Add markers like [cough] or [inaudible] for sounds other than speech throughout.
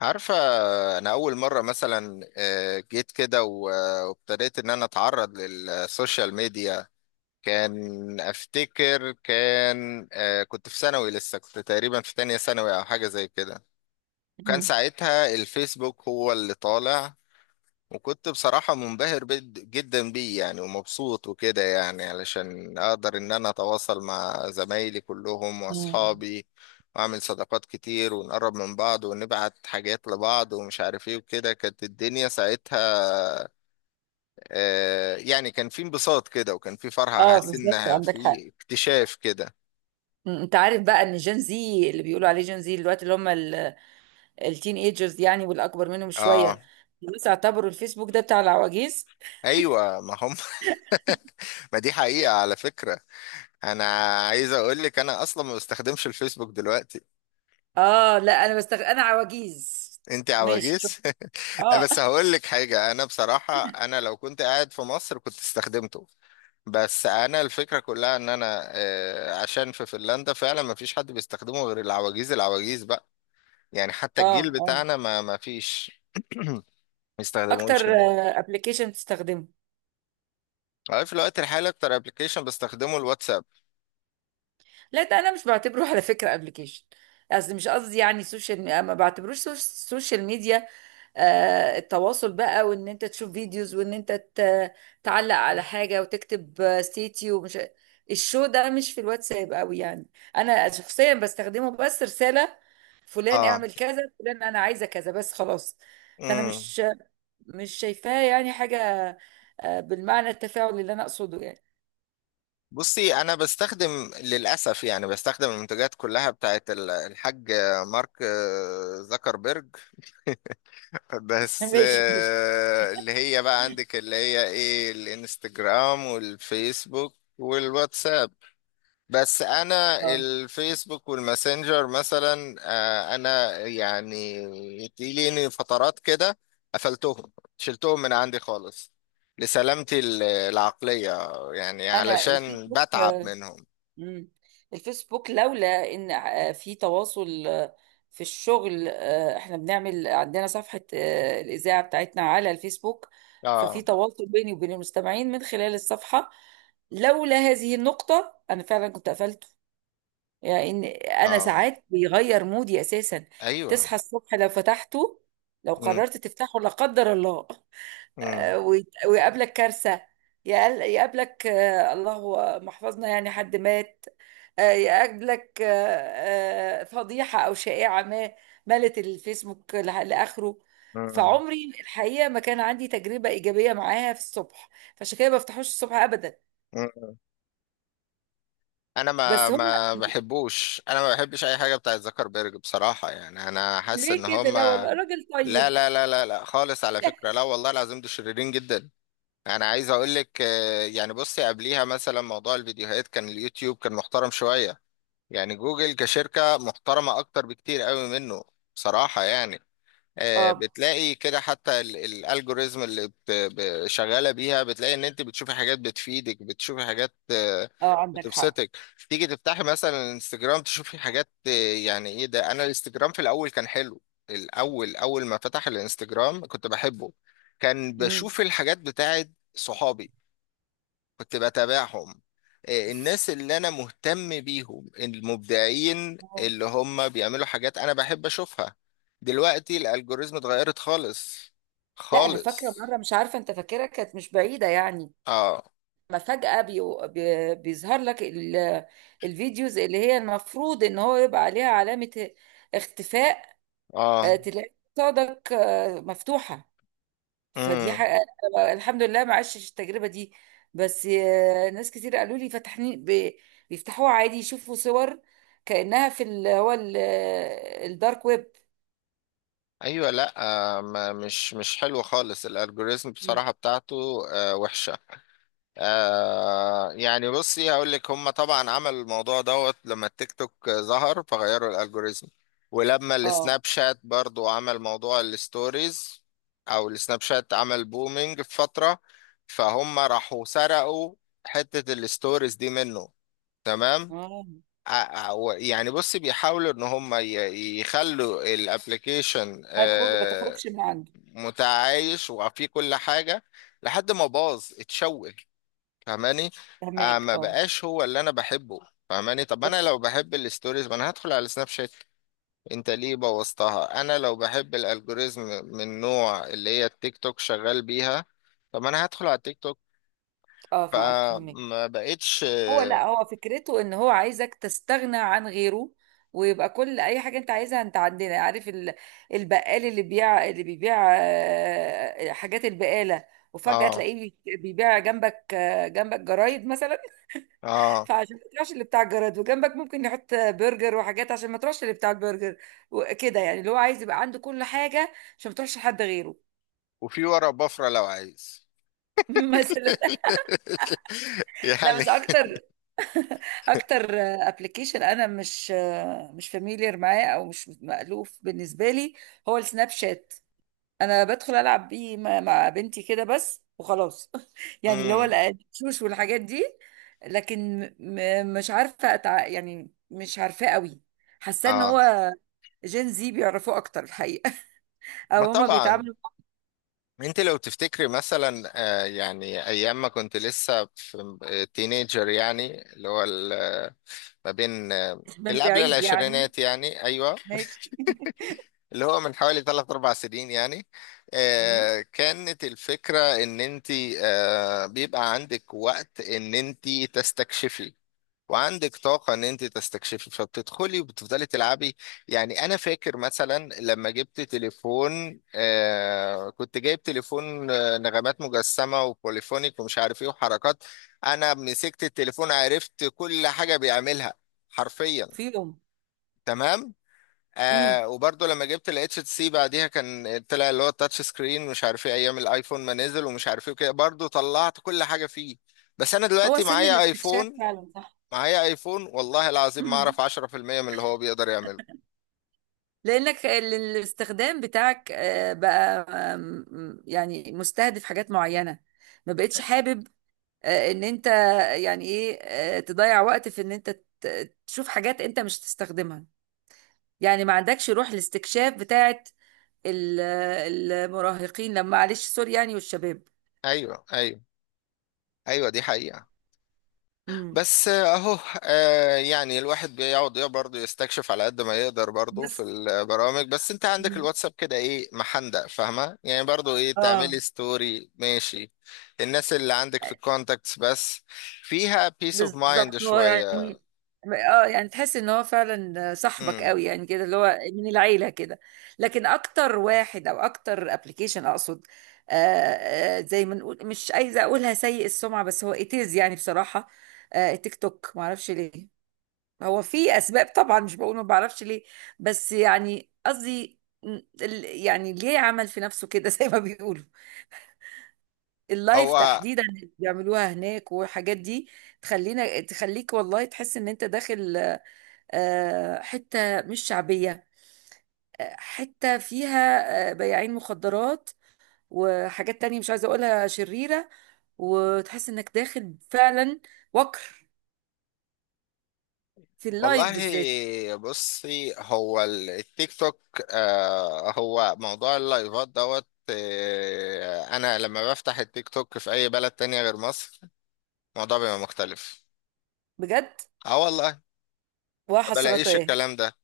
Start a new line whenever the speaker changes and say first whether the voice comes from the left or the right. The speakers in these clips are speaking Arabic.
left: عارفة. أنا أول مرة مثلا جيت كده وابتديت إن أنا أتعرض للسوشيال ميديا. كان أفتكر كان آه، كنت في ثانوي لسه، كنت تقريبا في تانية ثانوي أو حاجة زي كده. كان
right: مم.
left: ساعتها الفيسبوك هو اللي طالع. وكنت بصراحة منبهر جدا بيه يعني، ومبسوط وكده، يعني علشان أقدر إن أنا أتواصل مع زمايلي كلهم
right: مم.
left: وأصحابي، وأعمل صداقات كتير، ونقرب من بعض، ونبعت حاجات لبعض ومش عارف إيه وكده كانت الدنيا ساعتها. يعني كان في انبساط كده، وكان في فرحة،
right: اه،
left: حاسس
right: بالظبط
left: إنها
right: عندك حق.
left: في اكتشاف كده.
right: مم. انت عارف بقى ان جين زي اللي بيقولوا عليه جين زي دلوقتي اللي هم التين ايجرز يعني، والاكبر منهم
left: آه،
right: شويه. الناس اعتبروا الفيسبوك ده بتاع العواجيز.
left: أيوة ما هم. [laughs] ما دي حقيقة على فكرة. أنا عايز أقول لك أنا أصلا ما بستخدمش الفيسبوك دلوقتي.
right: اه، لا انا انا عواجيز.
left: انت
right: ماشي، شوف.
left: عواجيز. [laughs] لا،
right: اه.
left: بس هقول لك حاجه، انا بصراحه انا لو كنت قاعد في مصر كنت استخدمته. بس انا الفكره كلها ان انا آه، عشان في فنلندا فعلا ما فيش حد بيستخدمه غير العواجيز، العواجيز بقى. يعني حتى
right: اه،
left: الجيل
right: اه،
left: بتاعنا ما فيش [clears throat] ما
right: اكتر
left: يستخدموش هناك.
right: ابلكيشن بتستخدمه؟
left: أنا في الوقت الحالي اكتر ابلكيشن بستخدمه الواتساب.
right: لا، ده انا مش بعتبره على فكره ابلكيشن. مش قصدي يعني ما بعتبروش سوشيال ميديا. التواصل بقى، وان انت تشوف فيديوز، وان انت تعلق على حاجه، وتكتب ستيتي، ومش الشو ده، مش في الواتساب قوي يعني. انا شخصيا بستخدمه بس رساله: فلان
left: اه.
right: اعمل كذا، فلان انا عايزه كذا، بس خلاص. فانا
left: امم.
right: مش مش شايفاها يعني حاجه، بالمعنى التفاعلي اللي انا اقصده يعني.
left: بصي، انا بستخدم للاسف، يعني بستخدم المنتجات كلها بتاعت الحاج مارك، زكربرج.
right: [laughs]
left: بس
right: ماشي، ماشي.
left: آه، اللي هي بقى عندك اللي هي ايه، الانستجرام والفيسبوك والواتساب. بس انا
right: اه.
left: الفيسبوك والماسنجر مثلا، انا يعني تجيلي فترات كده، قفلتهم، شلتهم من عندي خالص لسلامتي العقلية، يعني
right: انا
left: علشان
right: الفيسبوك،
left: بتعب منهم.
right: مم. الفيسبوك لولا ان في تواصل، في الشغل، احنا بنعمل عندنا صفحة، الإذاعة بتاعتنا على الفيسبوك، ففي
left: اه
right: تواصل بيني وبين المستمعين من خلال الصفحة. لولا هذه النقطة أنا فعلا كنت قفلته. يعني إن أنا
left: اه.
right: ساعات بيغير مودي أساسا.
left: ايوه.
right: تصحى الصبح لو فتحته، لو
left: مم،
right: قررت تفتحه لا قدر الله،
left: مم،
right: ويقابلك كارثة. يقابلك، الله محفظنا يعني، حد مات. يقابلك فضيحة أو شائعة ما، ملت الفيسبوك لآخره.
left: مم،
right: فعمري الحقيقة ما كان عندي تجربة إيجابية معاها في الصبح، فعشان كده ما بفتحوش الصبح أبدا.
left: مم. انا ما
right: بس هم. [laughs]
left: ما بحبوش، انا ما بحبش اي حاجه بتاعت زكربيرج بصراحه، يعني انا حاسس
right: ليه
left: ان
right: كده؟
left: هم،
right: لا والله، راجل
left: لا
right: طيب.
left: لا لا لا لا، خالص على فكرة،
right: [laughs]
left: لا والله العظيم دول شريرين جدا. انا عايز اقول لك، يعني بصي قبليها مثلا موضوع الفيديوهات، كان اليوتيوب كان محترم شوية. يعني جوجل كشركة محترمة اكتر بكتير قوي منه، بصراحة يعني.
right: اه،
left: بتلاقي كده حتى الالجوريزم اللي شغاله بيها، بتلاقي ان انت بتشوفي حاجات بتفيدك، بتشوفي حاجات
right: اه، عندك حق.
left: بتبسطك. تيجي تفتحي مثلا الانستجرام تشوفي حاجات يعني ايه ده. انا الانستجرام في الاول كان حلو، الاول اول ما فتح الانستجرام كنت بحبه، كان
right: امم
left: بشوف الحاجات بتاعت صحابي، كنت بتابعهم. الناس اللي انا مهتم بيهم، المبدعين اللي هم بيعملوا حاجات انا بحب اشوفها. دلوقتي الالجوريزم اتغيرت خالص،
right: لا، انا فاكره
left: خالص.
right: مره، مش عارفه انت فاكرها، كانت مش بعيده يعني،
left: اه
right: لما فجأة بيظهر لك الفيديوز اللي هي المفروض ان هو يبقى عليها علامة اختفاء،
left: اه.
right: تلاقي قصادك مفتوحة. فدي
left: امم.
right: حقيقة. الحمد لله ما عشتش التجربة دي. بس ناس كتير قالوا لي فتحني، بيفتحوها عادي، يشوفوا صور كأنها في الدارك ويب.
left: ايوه. لا. آه، ما مش حلو خالص الالجوريزم
right: مم.
left: بصراحة بتاعته، آه وحشة. يعني بصي هقول لك، هم طبعا عملوا الموضوع دوت لما التيك توك ظهر، فغيروا الالجوريزم. ولما
right: اه.
left: السناب شات برضو عمل موضوع الستوريز، او السناب شات عمل بومينج في فترة، فهم راحوا سرقوا حتة الستوريز دي منه. تمام.
right: اه.
left: ع- يعني بصي، بيحاولوا ان هم يخلوا الابليكيشن
right: ما تخرجش من عنده.
left: متعايش وفيه كل حاجة، لحد ما باظ اتشوه. فاهماني؟
right: فهماك،
left: ما
right: اه.
left: بقاش هو اللي انا بحبه. فاهماني؟ طب
right: بس
left: انا لو بحب الستوريز ما انا هدخل على سناب شات، انت ليه بوظتها؟ انا لو بحب الالجوريزم من نوع اللي هي التيك توك شغال بيها، طب انا هدخل على التيك توك.
right: اه، معاك، فهماك.
left: فما بقتش.
right: هو لا، هو فكرته ان هو عايزك تستغنى عن غيره، ويبقى كل اي حاجه انت عايزها انت عندنا. عارف البقال اللي بيبيع حاجات البقاله، وفجاه
left: اه
right: تلاقيه بيبيع جنبك، جنبك جرايد مثلا،
left: اه.
right: فعشان ما تروحش اللي بتاع الجرايد، وجنبك ممكن يحط برجر وحاجات عشان ما تروحش اللي بتاع البرجر. وكده يعني، اللي هو عايز يبقى عنده كل حاجه عشان ما تروحش حد غيره.
left: وفي ورا بفرة لو عايز.
right: [laughs] مثلا.
left: [laughs]
right: لا،
left: يعني.
right: بس اكتر. [laughs] اكتر ابلكيشن انا مش فاميليار معاه، او مش مألوف بالنسبه لي، هو السناب شات. انا بدخل العب بيه مع بنتي كده بس وخلاص. [laughs] يعني اللي هو
left: امم.
right: الشوش والحاجات دي. لكن مش يعني مش عارفاه قوي. حاسه ان
left: اه.
right: هو جين زي بيعرفوه اكتر الحقيقه. [laughs]
left: ما
right: او هما
left: طبعا.
right: بيتعاملوا
left: انت لو تفتكري مثلا، يعني ايام ما كنت لسه في تينيجر، يعني اللي هو ما بين
right: من
left: اللي قبل
right: بعيد يعني.
left: العشرينات يعني، ايوه،
right: ماشي.
left: اللي هو من حوالي ثلاث اربع سنين يعني.
right: [laughs] مم.
left: كانت الفكرة ان انت بيبقى عندك وقت ان انت تستكشفي، وعندك طاقة ان انت تستكشفي، فبتدخلي وبتفضلي تلعبي. يعني انا فاكر مثلا لما جبت تليفون، آه كنت جايب تليفون آه نغمات مجسمة وبوليفونيك ومش عارف ايه وحركات، انا مسكت التليفون عرفت كل حاجة بيعملها حرفيا.
right: فيهم.
left: تمام.
right: امم
left: آه، وبرضه لما جبت ال HTC بعديها، كان طلع اللي هو التاتش سكرين مش عارف ايه، ايام الايفون ما نزل ومش عارف ايه وكده، برضه طلعت كل حاجة فيه. بس انا
right: هو
left: دلوقتي
right: سن
left: معايا
right: الاستكشاف
left: ايفون،
right: فعلا.
left: معايا ايفون والله
right: صح.
left: العظيم ما اعرف 10% من اللي هو بيقدر يعمله.
right: لانك الاستخدام بتاعك بقى، يعني مستهدف حاجات معينه. ما بقتش حابب ان انت، يعني ايه، تضيع وقت في ان انت تشوف حاجات انت مش تستخدمها. يعني ما عندكش روح الاستكشاف بتاعت ال- المراهقين، لما، معلش سوري يعني، والشباب.
left: ايوه ايوه. ايوه دي حقيقة.
right: مم.
left: بس آه، اهو آه يعني الواحد بيقعد برضه يستكشف على قد ما يقدر برضه في
right: بس.
left: البرامج. بس انت عندك
right: مم.
left: الواتساب كده ايه، محندق، فاهمة يعني، برضه ايه
right: اه،
left: تعملي ستوري، ماشي، الناس اللي عندك في الكونتاكتس بس، فيها بيس اوف مايند
right: بالظبط. هو
left: شوية.
right: يعني، اه يعني تحس ان هو فعلا صاحبك قوي
left: امم.
right: يعني، كده اللي هو من العيله كده. لكن اكتر واحد او اكتر ابلكيشن اقصد، آه زي ما نقول، مش عايزه اقولها سيء السمعه، بس هو اتيز يعني بصراحه. تيك توك ما اعرفش ليه، هو في اسباب طبعا، مش بقول ما بعرفش ليه، بس يعني قصدي، يعني ليه عمل في نفسه كده، [laughs] زي ما بيقولوا، اللايف
left: هو.
right: تحديدا اللي بيعملوها هناك والحاجات دي. تخليك والله تحس ان انت داخل حتة مش شعبية، حتة فيها بياعين مخدرات وحاجات تانية مش عايزة اقولها شريرة، وتحس انك داخل فعلا وكر، في
left: والله
right: اللايف بالذات.
left: بصي، هو التيك توك، هو موضوع اللايفات دوت. آه، انا لما بفتح التيك توك في اي بلد تانية غير مصر، الموضوع بيبقى مختلف.
right: بجد؟
left: اه والله. ما بلاقيش
right: وحسرتاه. [laughs]
left: الكلام ده.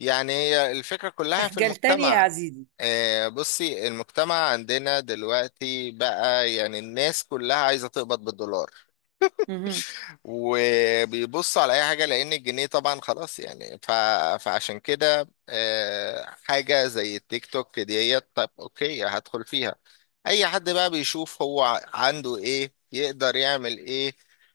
left: يعني هي الفكرة كلها في
right: اخجلتني يا
left: المجتمع.
right: عزيزي.
left: بصي، المجتمع عندنا دلوقتي بقى، يعني الناس كلها عايزة تقبض بالدولار،
right: مهم.
left: وبيبص على اي حاجه، لان الجنيه طبعا خلاص يعني، ف... فعشان كده حاجه زي التيك توك ديت، طب اوكي هدخل فيها، اي حد بقى بيشوف هو عنده ايه، يقدر يعمل ايه،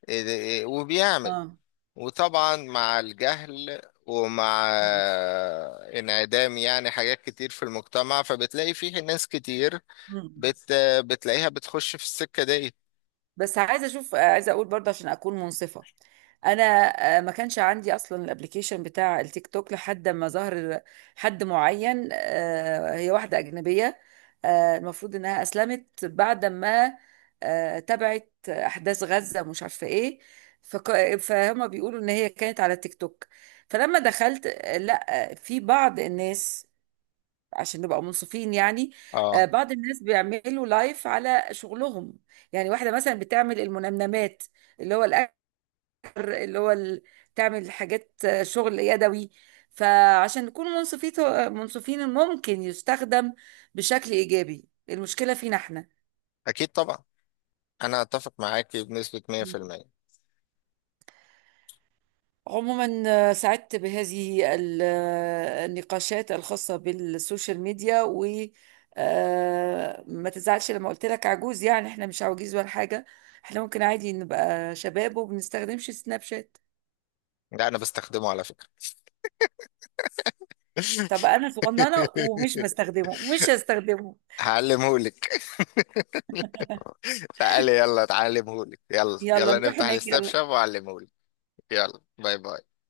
left: إيه ده- إيه، وبيعمل.
right: اه.
left: وطبعا مع الجهل، ومع انعدام يعني حاجات كتير في المجتمع، فبتلاقي فيه ناس كتير
right: مهم.
left: بت... بتلاقيها بتخش في السكه دي.
right: بس عايزه اشوف، عايزه اقول برضه عشان اكون منصفه. انا ما كانش عندي اصلا الابليكيشن بتاع التيك توك لحد ما ظهر حد معين. هي واحده اجنبيه، المفروض انها اسلمت بعد ما تابعت احداث غزه، مش عارفه ايه. فهم بيقولوا ان هي كانت على التيك توك. فلما دخلت، لا، في بعض الناس، عشان نبقى منصفين يعني،
left: اه.
right: بعض الناس بيعملوا لايف على شغلهم. يعني واحدة مثلا بتعمل المنمنمات، اللي هو الأكل، اللي هو تعمل حاجات، شغل يدوي. فعشان نكون منصفين ممكن يستخدم بشكل إيجابي. المشكلة فينا احنا
left: اكيد طبعا، انا اتفق معاك بنسبة 100%.
right: عموما. سعدت بهذه النقاشات الخاصة بالسوشيال ميديا. وما تزعلش لما قلت لك عجوز، يعني احنا مش عواجيز ولا حاجة، احنا ممكن عادي نبقى شباب وبنستخدمش سناب شات.
left: ده انا بستخدمه على فكرة.
right: طب انا صغننة، ومش
left: [laughs]
right: بستخدمه، ومش هستخدمه.
left: هعلمهولك. [laughs] تعالي يلا تعلمهولك، يلا
right: يلا
left: يلا
right: نروح
left: نفتح
right: هناك،
left: الستاب
right: يلا.
left: شاب وأعلمهولك. يلا باي باي.